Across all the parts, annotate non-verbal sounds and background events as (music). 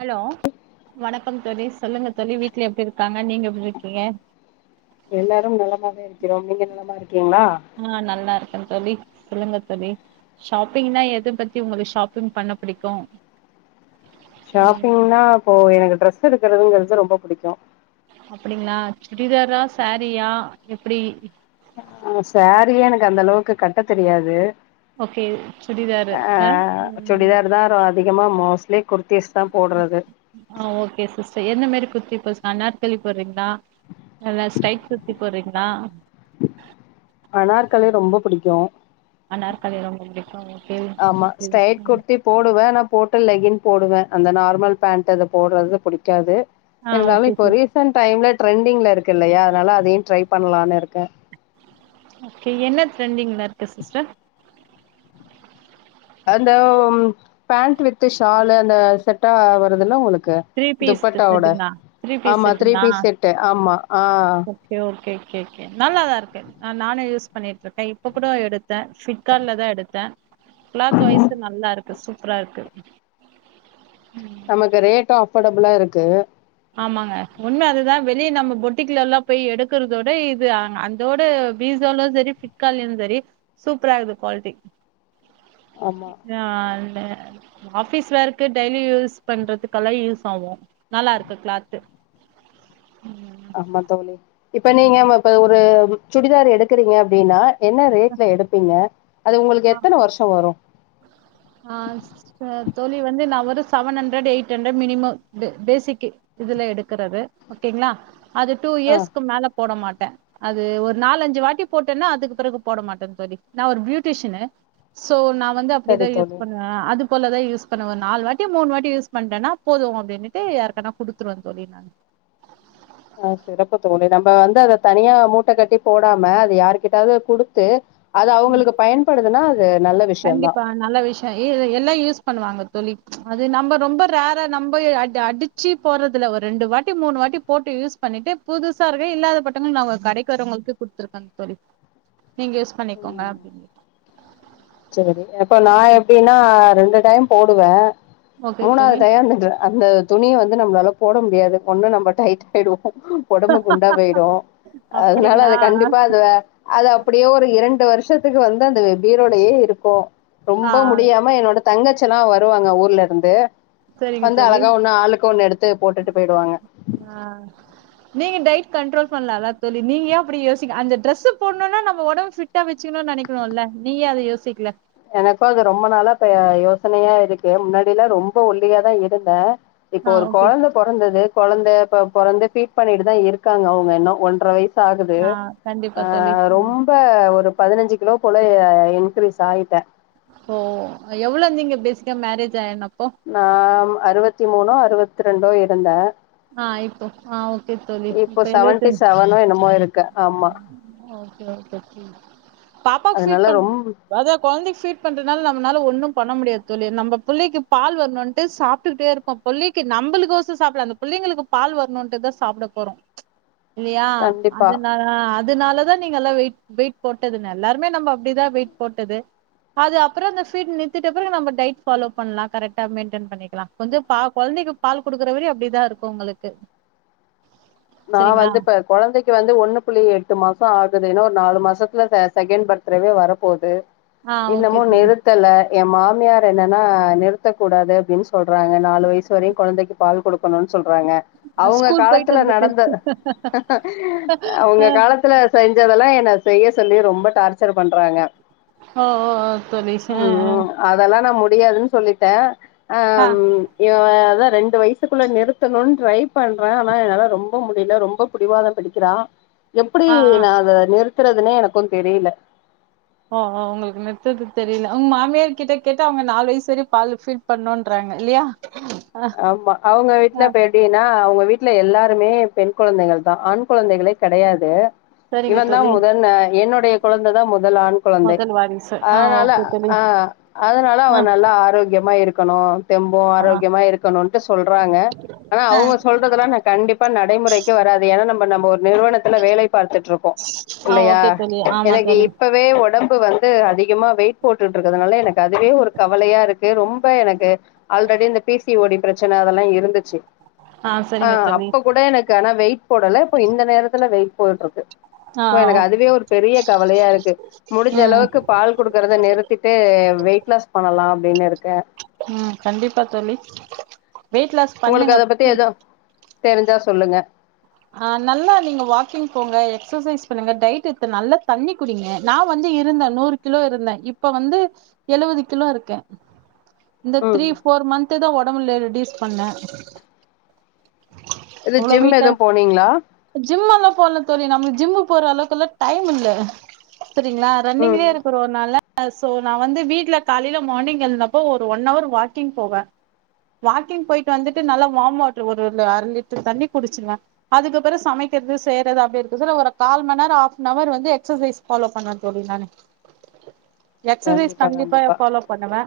Hello வணக்கம் தோழி சொல்லுங்க தோழி வீட்ல எப்டி இருக்காங்க நீங்க எப்டி இருக்கீங்க எல்லாரும் நலமாக இருக்கிறோம் நீங்க நல்லமா இருக்கீங்ளா ஆ நல்லா இருக்க தோழி சொல்லுங்க தோழி ஷாப்பிங்னா எது பத்தி உங்ளுக் ஷாப்பிங் பண்ண பிடிக்கு ம் ஷாப்பிங்னா இப்போ எனக் ட்ரெஸ் எடுக்கறதுங்றது ரொம்ப புடிக்கு அப்டிங்ளா சுடிதாரா சாரீயா எப்டி ஆ சேரீயே எனக்கு அந்த அளவுக் கட்ட தெரியாது ஓகே சுடிதாரு அ ஆ ம் சுடிதார் தா ரோ அதிகமா மோஸ்லி குர்த்திஸ் தா போட்றது ஆ ஓகே சிஸ்டர் என்ன மேரி குர்த்தி போஸ் அனாற்களி போட்றீங்ளா நல்லா ஸ்டெய்ட் குர்த்தி போட்றீங்ளா அனார்களி ரொம்ப புடிக்கு அனார்களி ரொம்ப புடிக்காது ஆமா ஸ்டைட் குர்த்திப் போடுவ ஆனா போட்டு லெகின் போடுவ அந்த நார்மல் பேண்ட் அது போட்றது புடிக்காது ஆ ஓகே இருந்தாலு இப்ப சிஸ் ரீசெண்ட் டைம்ல ட்ரெண்டிங்ல இருக்கு இல்லயா அதனால அதையு ட்ரை பண்லான் இருக்க ஓகே என்ன ட்ரெண்டிங்ல இருக்கு சிஸ்டர் அந்த பேண்ட் வித்து ஷாலு அந்த செட்டா வருதுல்ல உங்ளுக்கு த்ரீ பீஸ் துப்பட்டாவோட செட்டுங்களா த்ரீ பீஸ் ஆமா த்ரீ செட்டுங்களா பீஸ் செட்டு ஆமா ஆ ஓகே ஓகே கே கே நல்லாதா இருக்கு நானே யூஸ் பண்ணிட்ருக்க இப்ப கூட எடுத்த ப்ளிஃப்கார்ட்லதா எடுத்த கிளாத் வாய்சு நல்லா இருக் சூப்ரா இருக்கு நமக்கு ரேட்டு அஃபோடபிளா இருக்கு ஆமாங்க உண்ம அதுதா வெளிய நம்ம பொட்டிக்குலலா பொய் எடுக்குறதோட இது அ அந் இதோட பிசோலயு செரி ப்லிப்காட்லயு செரி சூப்ரா இருக் குவால்டி ஆமா அந்த ஆபிஸ் வேர்கு டெய்லி யூஸ் பண்றதுக்கெல்லா யூஸ் ஆகு நல்லா இருக் கிளாத்து ஆமா தோழி இப்ப நீங்க இப்ப ஒரு சுடிதார் எடுக்குறீங்க அப்டின்னா என்ன ரேட்ல எடுப்பீங்க அது உங்ளுக்கு எத்தன வருஷொ வரு அ தோழி வந்து நா வந்து seven hundred eight hundred minimum பேசிக்கு இதுல எடுக்குறது ஓகேங்ளா அது டூ ஆ இயர்ஸ்க்கு மேல போட மாட்டே அது ஒரு நாலஞ்சு வாட்டி போட்டேன்னா அதுக் பெறகு போட மாட்டே தோழி நா ஒரு பியூ டிஷ்னு ஸோ நா வந்து அப்டி சரி தா யூஸ் தோழி பண்ணுவே ஆ அது போலதா யூஸ் பண்ணுவன் நாலு வாட்டி மூணு வாட்டி யூஸ் பண்டேன்னா போது அப்டினுட்டு யாருக்கனா குடு த்துருவே தோழி நானு ஆ சிறப்பு தோழி நம்ப வந்து அதத் தனியா மூட்ட கட்டி போடாம அது யாருகிட்டயாது குடுத்து அது அவுங்களுக்கு பயன்படுதுன்னா அது நல்லது கண்டிப்பா நல்ல விஷ்யோ இய் எல்லா யூஸ் பண்ணுவாங்க தோழி அது நம்ப ரொம்ப ரேரா நம்ப அடி அடிச் வச்சிப் போறதுல ஒரு ரெண்டு வாட்டி மூணு வாட்டி போட்டு யூஸ் பண்ணிட்டு புதுசா இருக்கு இல்லாதபட்டவங்களுக் நாங்க கடைக்கு வரவங்களுக்கு குடுத்துருக்கன் தோழி நீங்க யூஸ் பண்ணிக்கோங்க ம் அப்டின் இட்டு சரி இப்ப நா எப்டின்னா ரெண்டு டைம் போடுவே ஓகே மூணாது தோழி டயோ (unintelligible) அந்த துணிய வந்து நம் மளால போட முடியாது ஒண்ணு நம்ம டைட் ஆயிடுவோ ஒடம்பு குண்டாப் போயிடு அதனால அப்படிங்களா அதக் கண்டிப்பா அது அத அப்டியே ஒரு இரண்டு வருஷத்துக்கு வந்து அந்த பீரோலையே இருக்கு ஆ ரொம்ப முடியாம என்னோட தங்கச்சல்லா வருவாங்க ஊர்ல இருந்து சரிங்க வந்து தோழி அழகா ஒண்ணு ஆளுக்கு ஒண்ணு எடுத்து போட்டுட்டு போயிடுவாங்க ஆ நீங்க டயட் கண்ட்ரோல் பண்ணலால்ல தோழி நீங்க ஏ அப்டி யோசிக்க அந்த டிரெஸ் போட்ணுன்னா நம்ம ஒடம்பு ஃபிட் பிட்டா வச்சுக்கணுன்னு நெனைக்குணுல்ல நீங்க ஏ அத யோசிக்ல எனக்கு அது ரொம்ப நாளா இப்ப யோசனையா இருக்கு முன்னாடியில்லா ரொம்ப ஒல்லியாத்தா இருந்தே இப்போ ஆ ஒரு ஓகே கொழந்த பொறந்தது கொழந்த பொ பொறந்து ஃபீட் பண்ணிட்டு தா இருக்காங்க அவங்க இன்னு ஒன்றர வய் (unintelligible) ஆகுது ஆ அ கண்டிப்பா தோழி ம் ரொம் இப்ப ஒரு பதனஞ்சு கிலோ போல அ இன்கிரீஸ் ஆய்ட்டே ஓ எவ்ளோ இருந்தீங்க பேசிக்கா மேரேஜ் ஆயினப்போ நாம் அறுவத்திமூணோ அறுவத்ரெண்டோ இருந்தே ஆ இப்போ ஆ ஓகே தோழி இப்போ இப்ப செவன்டி எழுவத்தஞ் செவனோ என்னமோ இருக்கே ஆமா ஓகே ஓகே (inaudible) பாப்பாக்கு ஃபீட் அதனால ரொம் பண்டிட் (inaudible) அதா கொழந்தைக்கு ஃபீட் பண்றதுனால நம்மளால ஒண்ணும் பண்ண முடியாது தோழி நம்ப புள்ளைக்கு பால் வரணுன்னுட்டு சாப்ட்டுக்கிட்டே இருப் அ புள்ளைக்கு நம்பளுக் கோசோ சாப்டல அந்த புள்ளைங்களுக்கு பால் வரணுன்ட்டு தா சாப்டப் போறோ இல்லையா கண்டிப்பா அதுனால ஆ அதுனாலதா நீங்க எல்லா வெயிட் வெயிட் போட்டது என்ன எல்லாருமே நம்ப அப்டித்தா வெயிட் போட்டது அது அப்புரோ அந்த ஃபீ்ட் நிறுத்திட்டப் பெறகு நம்ம டையட் ஃபாலோ பண்ணலா கரெக்டா மெயின்டன் பண்ணிக்கலா கொஞ்சோ பா கொழந்தைக்கு பால் குடுக்குற வரயு அப்டித்தா இருக்கு உங்ளுக்கு நா வந்து இப்ப கொழந்தைக்கு வந்து ஒண்ணு புள்ளி எட்டு மாசொ ஆகுது ஏன்னா ஒரு நாலு மாசத்துல செகண்ட் பர்த்டேவே வரப்போகுது ஆ ஓகே இன்னமு தோழி நிறுத்தல எம் மாமியார் என்னன்னா நிறுத்தக் கூடாது அப்டின்னு சொ சொல்றாங்க நாலு வயசு வரையு கொழந்தெக்கு பால் குடுக்கணுன் சொல்றாங்க அவ்ங்க ஸ்கூல் போயிட்டு காலத்துல வந்துட்டு நடந் ஆ அவுங்க காலத் த்துல செஞ்சதெல்லா என்ன செய்ய சொல்லி ரொம்ப டார்ச்சர் பண்றாங்க ஓ ஓ ஓ தோழி ச அ அ ம் அதெல்லா நா முடியாதுன் சொல்லிட்டே அ ஆ ஆ ம் இவன் அதா ரெண்டு வய்சுக்குள்ள நிறுத்தணுன் ட்ரை பண்றே ஆனா என்னால ரொம் ரொம்ப முடில ரொம்ப பிடிவாதோ புடிக்கிறா எப்பிடி ஆ ஆ. நா அத நிறுத்துறதுன்னே எனக்கு தெரில ஓ ஓ உங்களுக்கு நிறுத்துறதுக்கு தெரில உங்க மாமியார் கிட்ட கேட்டா அவுங்க நாலு வய்சு வரையு பாலு ஃபீட் பண்ணுன்றாங்க இல்லெயா ஹ்ம் ஆமா அவுங்க வீட்ல பெட் எப்டின்னா அவுங்க வீட்ல எல்லாருமே பெண் கொழந்தைகள் தா ஆண் கொழந்தைகளே கெடையாது சரிங்க இவன் தான் தோழி முதன் என்னுடைய குழந்த தா முதல் ஆண் கொழந்தை முதல் வாரிசு ஆ அதனால ஓகே தோழி ஆ அதனால ஆ அவன் நல்லா ஆரோக்யமா இருக்கணு தெம்பு ஆ ஆரோக்யமா இருக்கணுன்ட்டு சொல்றாங்க ஆனா அவுங்க சொல்றதுல்லா நா கண்டிப் ப்பா நடைமுறைக்கே வராது எனா நம்ப நம்ப ஒர் நிறுவனத்துல வேலை பார்த்துட்டு இருக்கோ ஆ இல்லையா ஓகே தோழி ஆமா எனக்கு தோழி இப்ப வே ஒடம்பு வந்து அதிகமாக வெய்ட் போட்டுட்டு இருக்கறனால எனக்கு அதுவே ஒரு கவலையா இருக்கு ரொம்ப எனக்கு ஆல்ரெடி இந்த பீ சி ஓ டி ப்ரச்சன அதெல்லா இருந்துச்சு ஆ அ சரிங்க தோழி அப்ப கூட எனக் கு ஆனா வெய்ட் போடல இப்ப இந்த நேரத்துல வெய்ட் போட்டுட்டு இருக்கு ஆ சோ ஆ எனக்கு ஓகே அதுவே ஒரு பெரிய கவலயா இருக்கு முடுஞ்ச ம் அளவுக்கு பால் குடுக்றத நிறுத்திட்டு வெய்ட் லாஸ் பண்ணலா அப்டின்னு இருக்கே ம் கண்டிப்பா தோழி வெய்ட் லாஸ் உங்களுக்கு பண்ணுங்க அத பத்தி எதா தெருஞ்சா சொல்லுங்க ஆ நல்லா நீங்க வாக்கிங் போங்க எக்சசைஸ் பண்ணுங்க டைட் த்த நல்லா தண்ணி குடிங்க நா வந்து இருந்த நூறு கிலோ இருந்த இப்ப வந்து எழுவது கிலோ இருக்கே இந்த த்ரீ ம் ஃபோர் மந்துதா ஒடம்புல ரெடியூஸ் பண்ண அவ்ளோ வெய்ட்டா நீங்ளா ஜிம் எல்லா போல தோழி நம்மளுக்கு ஜிம்மு போற அளவுக்குல்லா டைம் இல்ல செரிங்களா ம் ரன்னிங்லே இருக்கறோ னாலா சோ நா வந்து வீட்ல காலேல மார்னிங் எழுந்தப்போ ஒரு வன் ஹவர் வாக்கிங் போவெ வாக்கிங் போய்ட்டு வந்துட்டு நல்லா வாம் வாட்ரு ஒரு அந் அர லிட்டர் தண்ணி குடிச்சிருவ அதுக்கப்பறோ சமக்கெற்து செய்றது அப்டி இருக்க சொல்ல ஒரு கால் மண் நேரோ ஆஃப்னவர் வந்து எக்சசைஸ் ஃபாலோ பண்ணுவ தோழி நானு எக்சசைஸ் கண்டிப்பா எ ஃபாலோ பண்ணுவ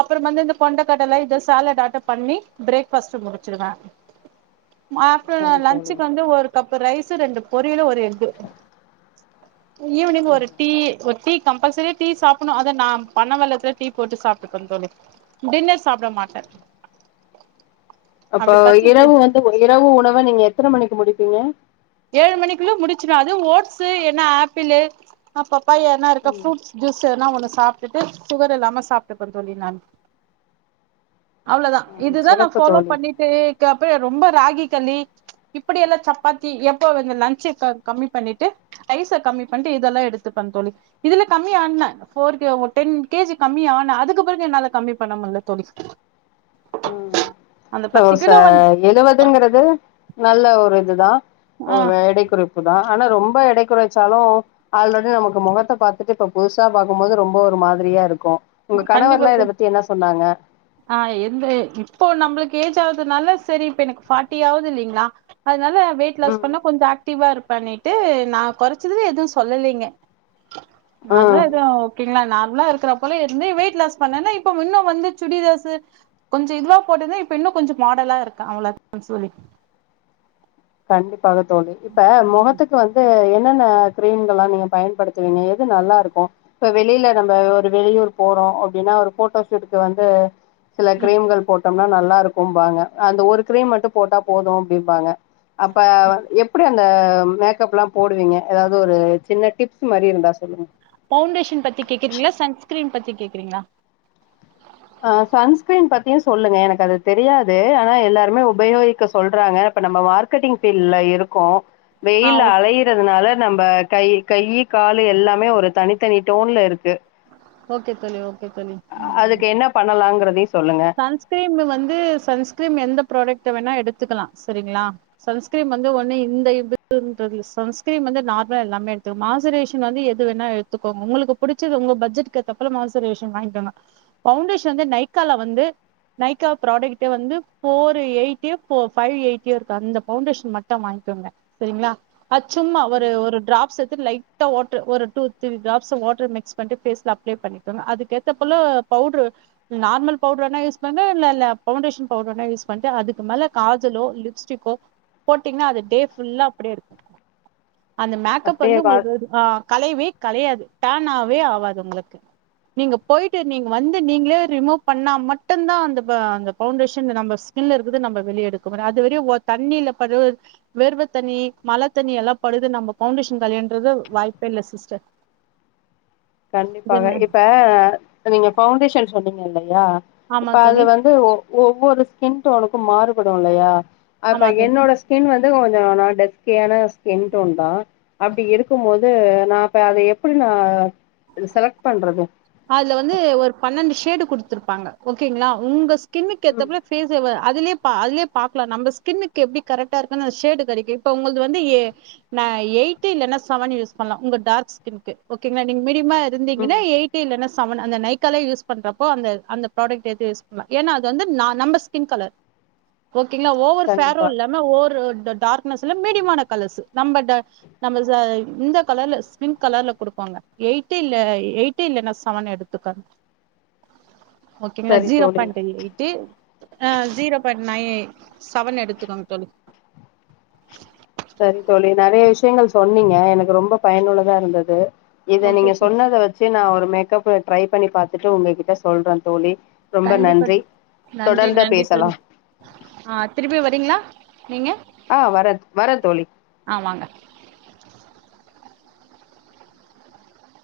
அப்றம் வந்து இந்த கொண்டைக்கடல இத சாலட் ஆட்டம் பண்ணி பிரேக் பாஸ்ட் முடிச்சுருவன் மாட்டர் நா சரி தோழி லன்சுக்கு வந்து ஒரு கப் ரைஸ்ஸு ரெண்டு பொரியலு ஒரு எக்கு ஈவினிங் ஒரு ம்ஹ்ம். டீ ஒரு டீ கம்பல்சரியா டீ சாப்பணு அதா நா பனவெள்ளத்துல டீ போட்டு சாப்ட்டுப்ப தோழி டின்னர் சாப்ட மாட்ட அப்ப அப்டி பசிச்சு இரவு வந்து ஒ இரவு உணவ நீங்க எத்தன மணிக்கு முடிப்பீங்க ஏழு மணிக்குள்ள முடிச்சுருவ அது ஓட்ஸ்சு என்ன ஆப்பிளு பப்பாயா என்ன இருக்கோ ம் ஃப்ரூட்ஸ் ஜூஸ் எதுன்னா ஒன்னு சாப்ட்டுட்டு சுகர் இல்லாம சாப்ட்டுப தோழி நான் அவ்ளோதா ம். இதுதா நா சிறப்பு ஃபாலோ தோழி பண்ணி தே கப்பு ரொம்ப ராகி களி இப்பிடி எல்லா சப்பா த்தி எப்ப லஞ்சு க கம்மி பண்ணிட்டு ரைஸ்ச கம்மி பண்ட்டு இதெல்லா எடுத்துப்பன் தோழி இதுல கம்மியா ஆட்ன போர் கே டென் கேஜி கம்மி ஆன அதுக்கு பிறகு என்னால கம்மி பண்ண முடில தோழி அந்த சோ பத்து கிலோ வந்து சாட் எழுவதுங்கிறது நல்ல ஒரு இதுதான் ஆ எடை குறை புதான் ஆனா ரொம்ப எடை குறைச்சாலும் அதுலோட நமக்கு முகத்தை பாத்துட்டு இப்ப புதுசா பாக்கும் போது ரொம்ப ஒரு மாதிரியா இருக்கும் உங்க கண்டிப்பா கணவர்லாம் இத பெண் பத்தி என்ன சொன்னாங்க ஆ எந்த இப்போ நம்மளுக்கு ஏஜ் ஆகுதுனால சரி இப்ப எனக்கு ஃபாட்டி ஆகுது இல்லைங்களா அதனால வெயிட் லாஸ் ம் பண்ணா கொஞ்சம் ஆக்டிவா இருப்பான்னுட்டு நான் கொறைச்சதுல எதும் சொல்லலீங்க ம் நார்மலா எதுவும் ஓகேங்களா நார்மலா இருக்கு குல இருந்து வெயிட் லாஸ் பண்ணன்னா இப்ப இன்னும் வந்து சுடிதார்சு கொஞ்சம் இதுவா போட்டிருந்தான் இப்ப இன்னும் கொஞ்சம் மாடலா இருக்கன் அவ்ளோ தான் தோழி கண்டிப்பாக தோழி இப்ப முகத்துக்கு வந் து என்னென்ன கிரீம்கல்லாம் நீங்க பயன்படுத்துவீங்க எது நல்லா இருக்கும் இப்ப வெளில நம்ம ஒரு வெளியூர் போறோம் அப்டின்னா ஒரு போட்டோ ஷூட்டுக்கு வந்து சில ம் கிரீம்கள் போட்டோம்னா நல்லா இருக்கும்பாங்க அந்த ஒரு கிரீம் மட்டும் போட்டா போதும் அப்டிம்பாங்க அப்ப எப் எப்டி அந்த மேக்கப் எல்லாம் போடுவீங்க ஏதாவது ஒரு சின்ன டிப்ஸ் மாரி இருந்தா சொல்லுங்க பவுண்டேஷன் பத்தி கேக்குறீங்களா சன்ஸ்கிரீன் பத்தி கேக்குறீங்களா ஆ சன்ஸ்கிரீன் பத்தியு சொல்லுங்க எனக்கு அது தெரியாது ஆனா எல்லாருமே உபயோகிக்க சொல்றாங்க இப்ப நம்ம மார்க் க்கெட்டிங் பீட்ல இருக்கோ ஆ வெயில்ல ஓக் அலைய் யருதுனால நம்ம கை கை கால் எல்லாமே ஒரு தனித்தனி டோன்ல இருக்கு ஓகே தோழி ஓகே தோழி ம் ம் அதுக்கு என்ன பண்ணலாங்கறதையு சொல்லுங்க சன்ஸ்கிரீம் வந்து சன்ஸ்கிரீம் எந்த ப்ராடக்ட் வேணா எடுத்துக்கலா செரிங்களா சன்ஸ்கிரீம் வந்து ஒன்னு இந்த இதுன்றதுயில் சன்ஸ்கிரீன் வந்து நார்மலா எல்லாமே எடுத்துக்கு மாசுரேஷ் வந்து எது வேணா எடுத்துக்கோங்க உங்களுக்கு புடிச்சது உங்க பட்ஜெட்க்கு ஏத்த போல மாய்ஷ்ரேசன் வாங்கிங்கோங்க பவுண்டேஷன் வந்து நைக்கால வந்து நைக்கா ப்ராடக்ட்ட வந்து ஃபோர் எய்டிட்டியோ ஃபைவ் எய்டியோ இருக்கு அந்த பவுண்டேஷன் மட்டு வாங்கிக்கோங்க செரிங்களா அச்சும்மா ஒரு ஒரு டிராப்ஸ் எடுத்துட்டு லைட்டா ஒரு டூ திரி டாட் வாட்டர் மிக்ஸ் பண்ணிட்டு பேஸ்ல அப் அப்ளே பண்ணிக்கோங்க அதுக்கு ஏத்த போல பவுடரு நார்மல் பவுடர்னா யூஸ் பண்ணு இல்ல இல்ல பவுண்டேஷன் பவுடர் வேண யூஸ் பண்ட்டு அதுக்கு மேல காஜலோ லிப்ஸ்டிக்கோ போட்டிங்கன்னா அது டே ஃபுல்லா அப்டியே இருக்கு அந்த மேக்கப் வந்து அப்டியே உங்களுக்கு ஆ கலையவே கலையாது டேன் ஆவே ஆவாது உங்களுக்குக் நீங்க போயிட்டு நீங்க வந்து நீங்களே ரிமூவ் பண்ணா மட்டும்தா அந்த அந்த பவுண்டேஷன் நம்ம இல்ல இருக்குறது நம்ம வெளிய எடுக்குறோ அதுவரையு ஓ தண்ணியில பட்ர வேர்வ தண்ணி மழ தண்ணி எல்லா படுது நம்ம பவுண்டேஷன் களையண்றது வாய்ப்பே இல்ல சிஸ்டர் இது கண்டிப்பாக என்ன இப்ப நீங்க பஃவுண்டேஷன் சொன்னீங்க இல்லையா ஆமா இப்ப அதுல தோழி வந்து ஓ ஒவ்வொரு ஸ்கின் டோனுக்கும் மாறுபடும் இல்லையா அப்ப ஆமா தோழி என்னோட ஸ்கின் வந்து கொஞ்சோ டஸ்கியான ஸ்கின் டோன் தான் அப்டி இருக்கு போத் வந்து நான் இப்ப அத எப்டி நா செலக்ட் பண்றது அதுல வந்து ஒரு பன்னெண்டு ஷேடு குடுத்துருப்பாங்க ஓகேங்களா உங்க ஸ்கின்னுக்கு ம் ஏத்தப்ப பேஸ் ஒவர் அதுலே பா அதுலயே பாக்கலா நம் ஸ்கின்னுக்கு எப்டி கரெக்டா இருக்குன்னனு அந்த ஷேடு கிடைக்கும் இப்ப உங்கள்து வந்து எ நா எயிட் இல்ன்னா செவன் யூஸ் பண்ணலா உங்க டார்க் ஸ்க்கின்க்கு ஓகேங்களா நீங்க மிடியமா ம் இருந்தீங்கன்னா எயிட் யிட் இல்லன்னா செவன் அந்த நைக்கால யூஸ் பண்றப்போ அந்த அந்த ப்ராடக்ட்ஸ்லா ஏது அது யுஸ் பண்ணலா ஏன்னா அது நம்ம பிங்க் கலர் ஓகேங்களா ஒவ்வொரு செரோ கண்டிப்பா இல்லாம ஒவ்வொரு டார்க் சில மீடியமான கலர்ஸ் நம்ம ட நம்ம இந்த கலர்ல ஸ்கின் கலர்ல குடுப்பாங்க எய்ட்டு இல்ல எய்ட் எய்ட்டு இல்லனா செவன் எடுத்துப்ப ஓகேங்களா சரி ஜீரோ தோழி பாயிண்ட் எய்ட்டு ஆ ஜீரோ பாயிண்ட் நைன் செவன் எடுத்துக்கோங்க தோழி சரி தோழி நெறைய விஷயங்கள் சொன்னீங்க எனக்கு ரொம்ப பயனுள்ளதா இருந்தது இத ஓகே நீங்க தோழி சொன்னத வச்சு நா ஒரு மேக்கப்பு ட்ரை பண்ணி பாத்துட்டு உங்ககிட்ட சொல்ற தோழி ரொம்ப கண்டிப்பா நன்றி நன்றி தொடர்ந்து நன்றி தோழி பேசலாம் ஆ திருப்பி வரீங்களா நீங்க ஆ வர வரன் தோழி ஆ வாங்க